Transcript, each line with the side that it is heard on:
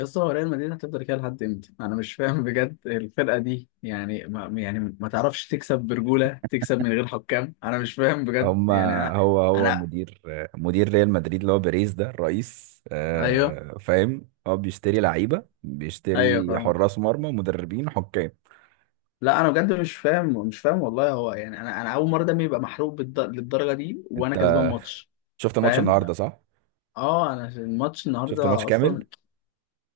left: يا اسطى، هو ريال مدريد هتفضل كده لحد امتى؟ انا مش فاهم بجد. الفرقه دي يعني ما تعرفش تكسب برجوله، تكسب من غير حكام. انا مش فاهم بجد.
right: هم
left: يعني انا
right: هو
left: انا
right: مدير ريال مدريد اللي هو بيريز ده الرئيس،
left: ايوه
right: فاهم. هو بيشتري لعيبه
left: ايوه
right: بيشتري
left: فاهمك.
right: حراس مرمى مدربين حكام.
left: لا، انا بجد مش فاهم، مش فاهم والله. هو يعني انا اول مره دمي يبقى محروق للدرجه دي وانا كسبان
right: انت
left: ماتش.
right: شفت الماتش
left: فاهم؟
right: النهارده صح؟
left: اه، انا الماتش
right: شفت الماتش
left: النهارده
right: كامل؟
left: اصلا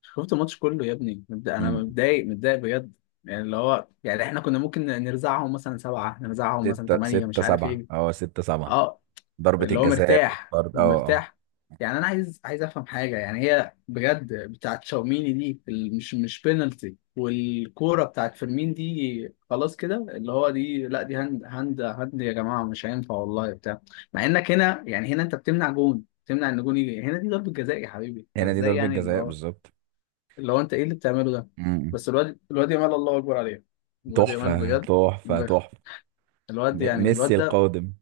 left: شفت الماتش كله. يا ابني انا
right: امم
left: متضايق، متضايق بجد. يعني اللي هو، يعني احنا كنا ممكن نرزعهم مثلا سبعه، نرزعهم مثلا
right: ستة
left: ثمانيه،
right: ستة
left: مش عارف
right: سبعة
left: ايه.
right: اه ستة سبعة.
left: اه،
right: ضربة
left: اللي هو
right: الجزاء
left: مرتاح،
right: والطرد اه اه.
left: مرتاح. يعني انا عايز افهم حاجه. يعني هي بجد بتاعت شاوميني دي، مش بينالتي، والكوره بتاعت فيرمين دي خلاص كده، اللي هو دي لا، دي هاند، هاند، هاند يا جماعه. مش هينفع والله بتاع. مع انك هنا يعني، هنا انت بتمنع جون، بتمنع ان جون يجي هنا. دي ضربه جزاء يا حبيبي،
right: هنا دي
left: فازاي
right: ضربة
left: يعني اللي
right: جزاء
left: هو،
right: بالظبط.
left: اللي هو انت ايه اللي بتعمله ده؟
right: امم
left: بس الواد، يامال الله اكبر عليه. الواد يامال
right: تحفة
left: بجد.
right: تحفة تحفة.
left: الواد يعني
right: ميسي
left: الواد ده
right: القادم.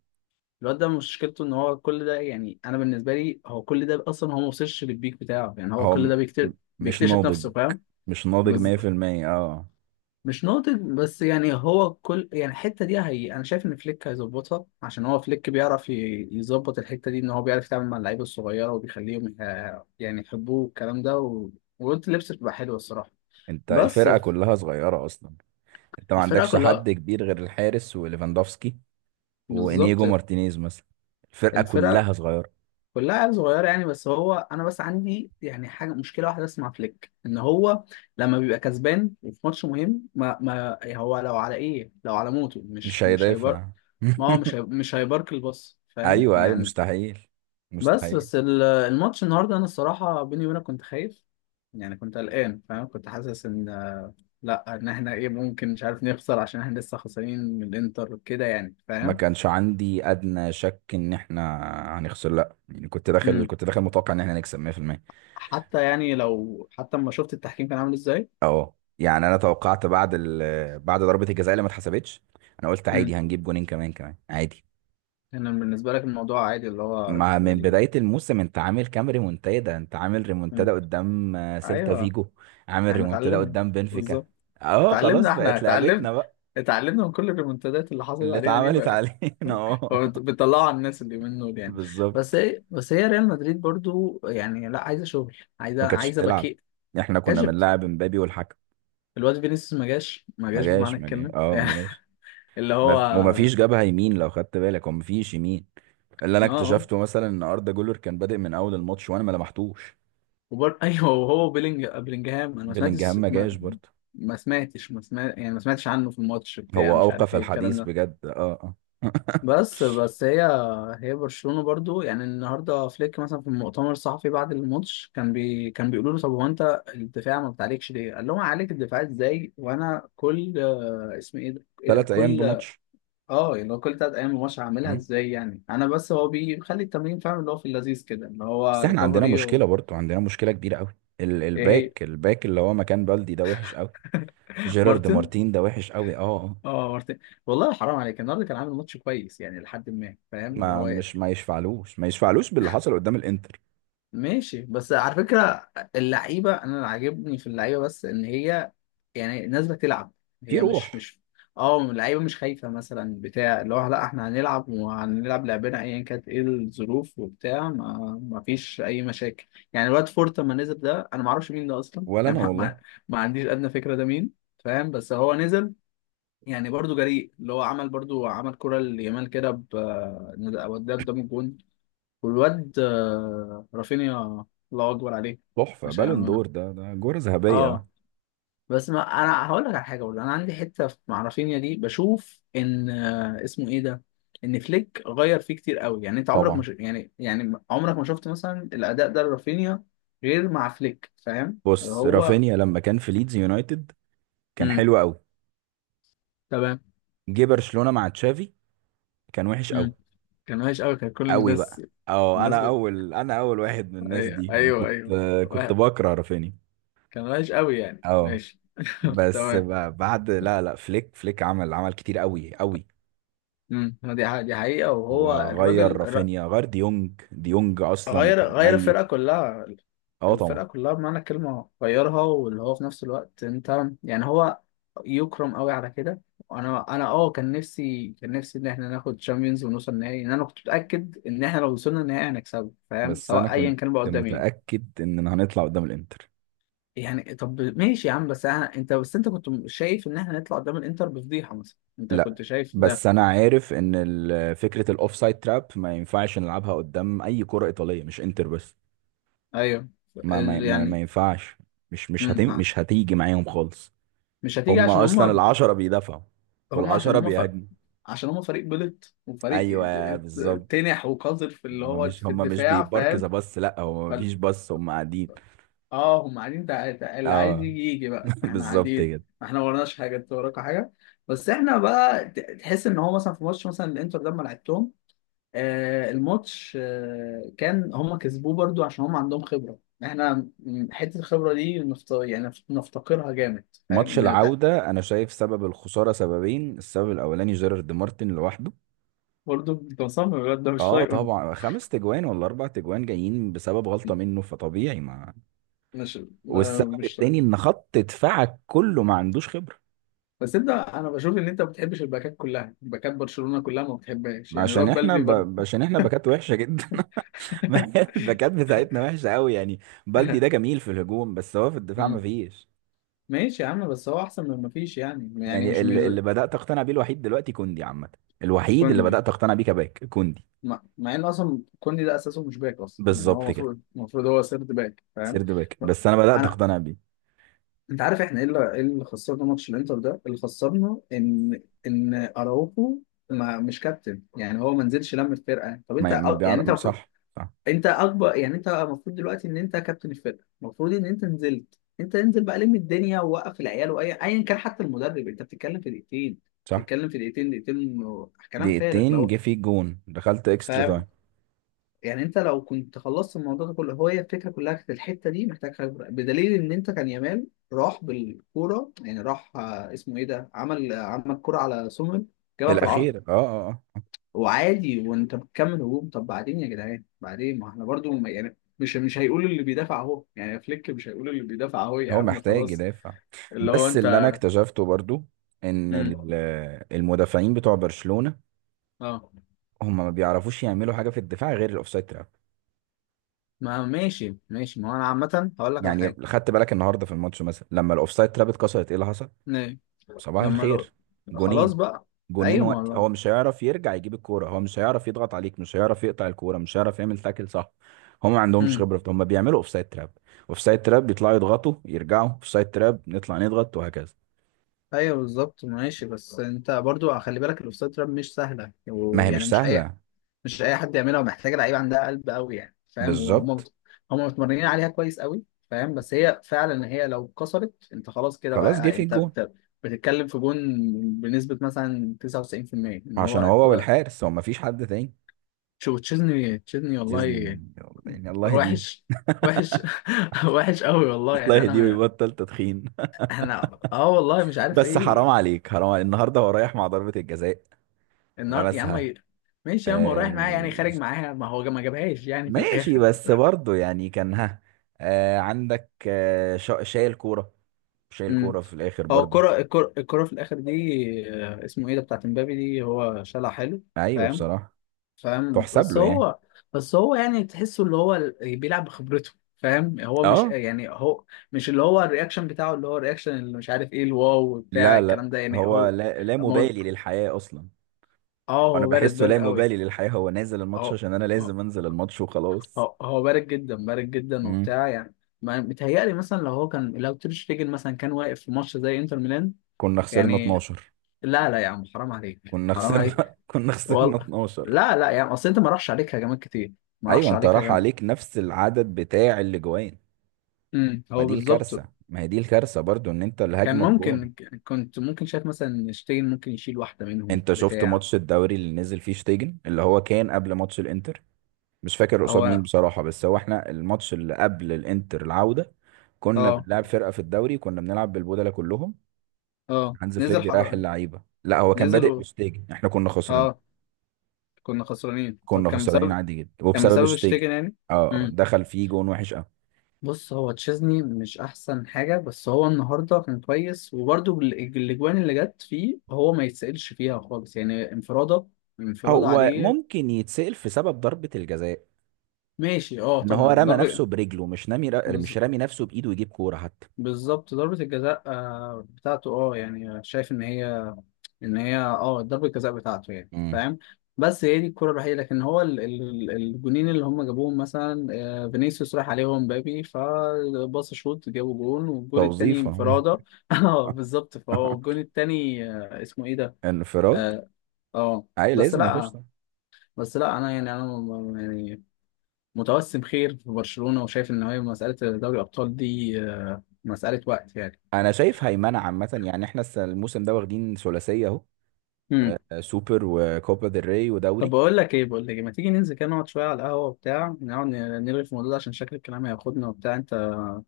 left: مشكلته ان هو كل ده، يعني انا بالنسبه لي، هو كل ده اصلا هو ما وصلش للبيك بتاعه. يعني هو
right: هو
left: كل ده
right: م- مش
left: بيكتشف
right: ناضج،
left: نفسه، فاهم؟
right: مش ناضج
left: بز...
right: 100%. اه
left: مش ناضج. بس يعني هو كل، يعني الحته دي، هي انا شايف ان فليك هيظبطها، عشان هو فليك بيعرف يظبط الحته دي. ان هو بيعرف يتعامل مع اللعيبه الصغيره وبيخليهم يعني يحبوه، والكلام ده وقلت لبس بتبقى حلوه الصراحه.
right: انت
left: بس
right: الفرقة كلها صغيرة اصلا. انت ما
left: الفرقه
right: عندكش
left: كلها،
right: حد كبير غير الحارس وليفاندوفسكي
left: بالظبط
right: وانيجو مارتينيز مثلا. الفرقه
left: الفرقه
right: كلها صغيره.
left: كلها عيال صغيرة يعني. بس هو أنا بس عندي يعني حاجة، مشكلة واحدة بس مع فليك، إن هو لما بيبقى كسبان وفي ماتش مهم، ما يعني هو لو على إيه، لو على موته
right: مش
left: مش هيبر.
right: هيدافع.
left: ما هو مش هيبارك الباص، فاهم
right: ايوه، ايوه
left: يعني؟
right: مستحيل،
left: بس
right: مستحيل.
left: بس الماتش النهاردة أنا الصراحة بيني وبينك كنت خايف. يعني كنت قلقان فاهم، كنت حاسس إن، لأ، إن إحنا إيه، ممكن مش عارف نخسر عشان إحنا لسه خسرانين من الإنتر كده، يعني
right: ما
left: فاهم.
right: كانش عندي ادنى شك ان احنا هنخسر. لا يعني كنت داخل
left: مم.
right: كنت داخل متوقع ان احنا نكسب 100%.
left: حتى يعني لو، حتى لما شفت التحكيم كان عامل إزاي.
right: اه يعني انا توقعت بعد بعد ضربة الجزاء اللي ما اتحسبتش. انا قلت عادي
left: إمم.
right: هنجيب جونين كمان كمان عادي.
left: انا بالنسبه لك الموضوع عادي، اللي هو
right: مع من بداية الموسم انت عامل كام ريمونتادا؟ انت عامل ريمونتادا
left: مم.
right: قدام سيلتا
left: ايوه،
right: فيجو، عامل
left: احنا
right: ريمونتادا
left: اتعلمنا،
right: قدام بنفيكا.
left: بالظبط.
right: اه خلاص
left: اتعلمنا، احنا
right: بقت
left: اتعلمنا
right: لعبتنا بقى.
left: اتعلمنا من كل الريمونتادات اللي حصلت
right: اللي
left: علينا دي
right: اتعملت
left: بقى.
right: علينا اه
left: هو بتطلعوا على الناس اللي منه يعني. بس
right: بالظبط.
left: هي، ريال مدريد برضو يعني لا، عايزه شغل، عايزه
right: ما كانتش
left: عايزه
right: بتلعب،
left: باكيت،
right: احنا كنا
left: كشفت.
right: بنلعب مبابي والحكم.
left: الواد فينيسيوس ما جاش، ما
right: ما
left: جاش بمعنى
right: جاش ما جاش
left: الكلمه
right: اه
left: يعني،
right: ما جاش.
left: اللي هو
right: وما فيش
left: اه.
right: جبهة يمين لو خدت بالك، وما فيش يمين. اللي انا
left: آه.
right: اكتشفته مثلا ان اردا جولر كان بادئ من اول الماتش وانا ما لمحتوش.
left: ايوه، وهو بلينجهام انا ما
right: بلينجهام
left: سمعتش
right: ما جاش برضه.
left: ما سمعتش، ما سمعت يعني، ما سمعتش عنه في الماتش بتاع
right: هو
left: مش عارف
right: اوقف
left: ايه الكلام
right: الحديث
left: ده.
right: بجد اه اه.
left: بس هي برشلونة برضو يعني، النهارده فليك مثلا في المؤتمر الصحفي بعد الماتش، كان بيقولوا له طب هو انت الدفاع ما بتعليكش ليه؟ قال لهم عليك الدفاع ازاي، وانا كل اسم ايه ده؟
right: 3 ايام
left: كل،
right: بماتش.
left: اه اللي هو كل 3 ايام الماتش، هعملها
right: مم.
left: ازاي يعني؟ انا بس هو بيخلي التمرين فاهم، اللي هو في اللذيذ كده، اللي هو
right: بس احنا عندنا
left: ريكفري
right: مشكله برضو، عندنا مشكله كبيره قوي،
left: ايه هي.
right: الباك اللي هو مكان بلدي ده وحش قوي. جيرارد
left: مارتن،
right: مارتين ده وحش قوي اه آه.
left: اه مارتن، والله حرام عليك، النهارده كان عامل ماتش كويس يعني لحد ما، فاهم اللي هو.
right: ما يشفعلوش باللي حصل قدام الانتر.
left: ماشي، بس على فكره، اللعيبه، انا اللي عاجبني في اللعيبه بس ان هي يعني نازله تلعب،
right: في
left: هي مش
right: روح.
left: مش اه، اللعيبه مش خايفه مثلا بتاع، اللي هو لا، احنا هنلعب وهنلعب لعبنا، ايا كانت ايه الظروف وبتاع ما فيش اي مشاكل. يعني الواد فورت لما نزل ده، انا ما اعرفش مين ده اصلا
right: ولا انا
left: يعني
right: والله.
left: ما عنديش ادنى فكره ده مين، فاهم. بس هو نزل، يعني برضو جريء، اللي هو عمل برضو عمل كرة ليامال كده ب، الواد ده قدام الجون. والواد رافينيا، الله أكبر عليه.
right: تحفه،
left: مش
right: بالون دور
left: عم-
right: ده جوره ذهبيه ده.
left: اه، بس ما انا هقول لك على حاجه برضه، انا عندي حته مع رافينيا دي بشوف ان اسمه ايه ده، ان فليك غير فيه كتير قوي. يعني انت عمرك
right: طبعا.
left: مش، يعني عمرك ما شفت مثلا الاداء ده لرافينيا غير مع فليك، فاهم اللي
right: بص
left: هو.
right: رافينيا لما كان في ليدز يونايتد كان
left: امم،
right: حلو قوي.
left: تمام.
right: جه برشلونه مع تشافي كان وحش قوي،
left: امم، كان وحش قوي، كان كل
right: قوي
left: الناس،
right: بقى. اه
left: الناس
right: انا اول واحد من الناس
left: ايوه
right: دي، انا
left: ايوه
right: كنت.
left: ايوه
right: كنت
left: واحد.
right: بكره رافينيا
left: كان وحش قوي يعني،
right: اه.
left: ماشي
right: بس
left: تمام.
right: بعد لا لا فليك عمل كتير قوي قوي.
left: امم، دي حقيقة. وهو
right: هو غير
left: الراجل
right: رافينيا، غير ديونج اصلا
left: غير
right: كان
left: غير
right: ميت.
left: الفرقة كلها.
right: اه
left: الفرقة
right: طبعا.
left: كلها بمعنى الكلمة غيرها. واللي هو في نفس الوقت انت يعني، هو يكرم قوي على كده. وانا اه، كان نفسي ان احنا ناخد تشامبيونز ونوصل نهائي. ان انا كنت متأكد ان احنا لو وصلنا النهائي هنكسبه، فاهم،
right: بس انا
left: سواء ايا
right: كنت
left: كان بقى قدام مين.
right: متأكد اننا هنطلع قدام الانتر.
left: يعني طب ماشي يا عم، انت بس، انت كنت شايف ان احنا نطلع قدام الانتر بفضيحه مثلا؟ انت
right: لا
left: كنت شايف ده؟
right: بس انا عارف ان فكرة الاوف سايد تراب ما ينفعش نلعبها قدام اي كرة ايطالية، مش انتر بس.
left: ايوه.
right: ما
left: يعني
right: ينفعش.
left: مم. ها.
right: مش هتيجي معاهم خالص.
left: مش هتيجي
right: هم
left: عشان
right: اصلا
left: هم،
right: العشرة بيدافعوا
left: هم عشان
right: والعشرة بيهاجموا.
left: عشان هم فريق بلط، وفريق
right: ايوه بالظبط.
left: تنح وقذر في اللي
right: هما
left: هو
right: مش
left: في
right: هما مش
left: الدفاع، فاهم.
right: بيباركزا بس، لا هو
left: فال...
right: مفيش بس هما قاعدين.
left: اه، هم قاعدين اللي عايز
right: اه
left: يجي يجي بقى، احنا
right: بالظبط
left: قاعدين.
right: كده.
left: احنا ما وراناش حاجه، انت وراك حاجه. بس احنا بقى تحس ان هو مثلا في ماتش مثلا الانتر ده ما لعبتهم. الماتش كان هما كسبوه برضو عشان هما عندهم خبرة، احنا حتة الخبرة دي يعني نفتقرها جامد، فاهم،
right: ماتش
left: إن
right: العودة انا شايف سبب الخسارة سببين. السبب الاولاني جيرارد مارتن لوحده.
left: برضو. انت مصمم الواد ده مش
right: اه
left: طايقه أنت.
right: طبعا خمس تجوان ولا اربع تجوان جايين بسبب غلطة منه، فطبيعي ما.
left: مش
right: والسبب
left: مش طايقه.
right: التاني ان خط دفاعك كله ما عندوش خبرة.
left: بس انت، انا بشوف ان انت ما بتحبش الباكات كلها، باكات برشلونة كلها ما بتحبهاش يعني، الواد بلدي برضو.
right: عشان احنا باكات وحشة جدا. ما هي الباكات بتاعتنا وحشة قوي يعني. بلدي ده جميل في الهجوم بس هو في الدفاع ما
left: مم.
right: فيش.
left: ماشي يا عم، بس هو احسن من ما فيش يعني،
right: يعني
left: مش،
right: اللي
left: زي
right: اللي بدأت أقتنع بيه الوحيد دلوقتي كوندي عامة. الوحيد اللي
left: كوندي.
right: بدأت أقتنع بيه كباك كوندي.
left: مع، ان اصلا كوندي ده اساسه مش باك اصلا يعني،
right: بالظبط
left: هو
right: كده.
left: المفروض هو سيرد باك، فاهم.
right: سيرد باك، بس أنا بدأت أقتنع بيه.
left: انت عارف احنا ايه اللي، خسرنا ماتش الانتر ده؟ اللي خسرنا ان، ان اراوخو ما، مش كابتن، يعني هو ما نزلش لم الفرقه. طب انت
right: ما
left: يعني انت
right: بيعرف.
left: المفروض،
right: صح، صح،
left: انت اكبر، يعني انت المفروض دلوقتي ان انت كابتن الفرقه، المفروض ان انت نزلت، انت انزل بقى لم الدنيا ووقف العيال، واي ايا كان حتى المدرب. انت بتتكلم في دقيقتين،
right: صح.
left: بتتكلم في دقيقتين، دقيقتين كلام فارغ
right: دقيقتين، جه
left: لو
right: في جون دخلت اكسترا تايم.
left: فاهم يعني. انت لو كنت خلصت الموضوع ده كله، هو هي الفكره كلها كانت الحته دي محتاج خبره. بدليل ان انت كان يامال راح بالكوره، يعني راح اسمه ايه ده، عمل كوره على سومر جابها في العارضه
right: الأخير اه اه اه.
left: وعادي، وانت بتكمل هجوم. طب بعدين يا جدعان، بعدين ما احنا برضو يعني مش هيقول اللي بيدافع اهو، يعني فليك مش هيقول اللي بيدافع اهو، يا
right: هو
left: عم
right: محتاج
left: خلاص.
right: يدافع.
left: اللي هو
right: بس
left: انت.
right: اللي أنا اكتشفته برضو إن
left: امم.
right: المدافعين بتوع برشلونة
left: اه،
right: هم ما بيعرفوش يعملوا حاجة في الدفاع غير الأوفسايد تراب.
left: ما ماشي، ماشي، ما هو انا عامه هقول لك على
right: يعني
left: حاجه.
right: خدت بالك النهارده في الماتش مثلا لما الأوفسايد تراب اتكسرت إيه اللي حصل؟
left: ليه؟
right: صباح
left: لما لو،
right: الخير.
left: خلاص
right: جونين
left: بقى.
right: جونين
left: ايوه، ما
right: وقت
left: هو.
right: هو مش هيعرف يرجع يجيب الكوره، هو مش هيعرف يضغط عليك، مش هيعرف يقطع الكوره، مش هيعرف يعمل تاكل صح. هم ما عندهمش خبره في ده. هم بيعملوا اوفسايد تراب اوفسايد تراب، بيطلعوا يضغطوا يرجعوا اوفسايد تراب، نطلع نضغط وهكذا.
left: ايوه، بالظبط. ماشي، بس انت برضو خلي بالك، الاوفسايد تراب مش سهله،
right: ما هي
left: ويعني
right: مش
left: مش اي
right: سهله.
left: مش اي حد يعملها، ومحتاجه لعيبه عندها قلب قوي يعني، فاهم. وهم
right: بالظبط
left: هم متمرنين عليها كويس قوي فاهم. بس هي فعلا هي لو اتكسرت انت خلاص كده بقى،
right: خلاص جه
left: يعني
right: في
left: انت
right: الجون.
left: بتتكلم في جون بنسبه مثلا 99% ان هو
right: عشان هو
left: الكره.
right: والحارس هو ما فيش حد تاني.
left: شو، تشيزني، تشيزني والله،
right: يزن- يعني الله يهديه.
left: وحش، وحش. وحش قوي والله
right: الله
left: يعني.
right: يهديه
left: انا
right: ويبطل تدخين.
left: احنا اه، والله مش عارف
right: بس حرام
left: ايه.
right: عليك، حرام عليك. النهارده هو رايح مع ضربه الجزاء
left: النهار يا عم.
right: لمسها.
left: ماشي يا عم هو رايح معايا يعني،
right: آه،
left: خارج معاها، ما هو ما جابهاش يعني في
right: ماشي
left: الاخر.
right: بس برضه يعني كان ها آه عندك شايل كورة. شايل
left: امم،
right: كورة في الآخر
left: هو
right: برضه.
left: الكرة، الكرة، الكرة في الاخر دي، اسمه ايه ده، بتاعت امبابي دي هو شالها حلو،
right: أيوه
left: فاهم،
right: بصراحة
left: فاهم.
right: تحسب
left: بس
right: له يعني
left: هو بس هو يعني تحسه اللي هو بيلعب بخبرته، فاهم. هو مش
right: اه.
left: يعني هو مش اللي هو الرياكشن بتاعه، اللي هو الرياكشن اللي مش عارف ايه الواو بتاع
right: لا لا
left: الكلام ده يعني.
right: هو
left: هو
right: لا
left: مو-
right: مبالي للحياة أصلا.
left: اه،
right: وأنا
left: هو بارد،
right: بحسه
left: بارد
right: لا
left: قوي.
right: مبالي للحياة. هو نازل الماتش
left: اه،
right: عشان أنا لازم أنزل الماتش وخلاص.
left: هو بارد جدا، بارد جدا
right: مم.
left: وبتاع يعني. ما متهيألي مثلا لو هو كان، لو تير شتيجن مثلا كان واقف في ماتش زي انتر ميلان
right: كنا خسرنا
left: يعني،
right: 12.
left: لا لا يا عم حرام عليك،
right: كنا
left: حرام
right: خسرنا
left: عليك.
right: كنا خسرنا
left: وال...
right: 12.
left: لا لا يا عم، اصل انت ما راحش عليك هجمات كتير، ما
right: أيوه
left: راحش
right: أنت
left: عليك
right: راح
left: هجمات.
right: عليك نفس العدد بتاع الأجوان.
left: امم،
right: ما
left: هو
right: دي
left: بالظبط.
right: الكارثة، ما هي دي الكارثة برضه إن أنت
left: كان
right: الهجمة بجون.
left: ممكن، كنت ممكن شايف مثلا ان شتيجن ممكن يشيل واحدة منهم
right: انت شفت
left: بتاع،
right: ماتش الدوري اللي نزل فيه شتيجن اللي هو كان قبل ماتش الانتر. مش فاكر قصاد مين
left: هو
right: بصراحة، بس هو احنا الماتش اللي قبل الانتر العودة كنا
left: اه
right: بنلعب فرقة في الدوري، كنا بنلعب بالبودلة كلهم.
left: اه
right: هانز فليك
left: نزل
right: بيريح اللعيبة، لا هو كان
left: نزل
right: بادئ بشتيجن، احنا كنا خسرانين.
left: اه، كنا خسرانين. طب
right: كنا
left: كان
right: خسرانين
left: بسبب،
right: عادي جدا
left: كان
right: وبسبب
left: بسبب
right: شتيجن
left: شتيجن يعني؟
right: اه اه، دخل فيه جون وحش قوي.
left: بص، هو تشيزني مش احسن حاجه، بس هو النهارده كان كويس، وبرده الاجوان اللي جت فيه هو ما يتسالش فيها خالص يعني، انفراده، انفراده
right: هو
left: عليه.
right: ممكن يتسأل في سبب ضربة الجزاء
left: ماشي اه
right: ان هو
left: طبعا،
right: رمى نفسه
left: ضربه،
right: برجله مش نامي، مش
left: بز-
right: رامي نفسه بإيده يجيب كورة حتى.
left: بالظبط ضربه الجزاء بتاعته اه، يعني شايف ان هي، ان هي اه ضربة الجزاء بتاعته يعني،
right: امم
left: فاهم. بس هي دي الكرة الوحيدة، لكن هو الجونين اللي هم جابوهم مثلا، فينيسيوس راح عليهم، مبابي فباص شوت جابوا جون، والجون التاني
right: توظيفة.
left: انفرادة. اه بالظبط، فهو الجون التاني اسمه ايه ده،
right: انفراد.
left: اه. آه.
right: اي
left: بس
right: لازم يخش
left: لا
right: طبعا.
left: بس لا انا يعني انا يعني متوسم خير في برشلونة، وشايف ان هي مسألة دوري الابطال دي مسألة وقت يعني.
right: انا شايف هيمنه عامه يعني احنا الموسم ده واخدين ثلاثيه اهو. سوبر وكوبا ديل ري
left: طب
right: ودوري.
left: بقول لك ايه، بقول لك إيه، ما تيجي ننزل كده نقعد شويه على القهوه، وبتاع نقعد نرغي في الموضوع ده عشان شكل الكلام هياخدنا، وبتاع. انت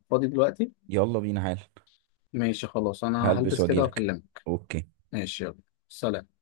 left: فاضي دلوقتي؟
right: يلا بينا حال.
left: ماشي خلاص، انا
right: هلبس
left: هلبس كده
right: واجيلك.
left: واكلمك.
right: اوكي.
left: ماشي، يلا. سلام.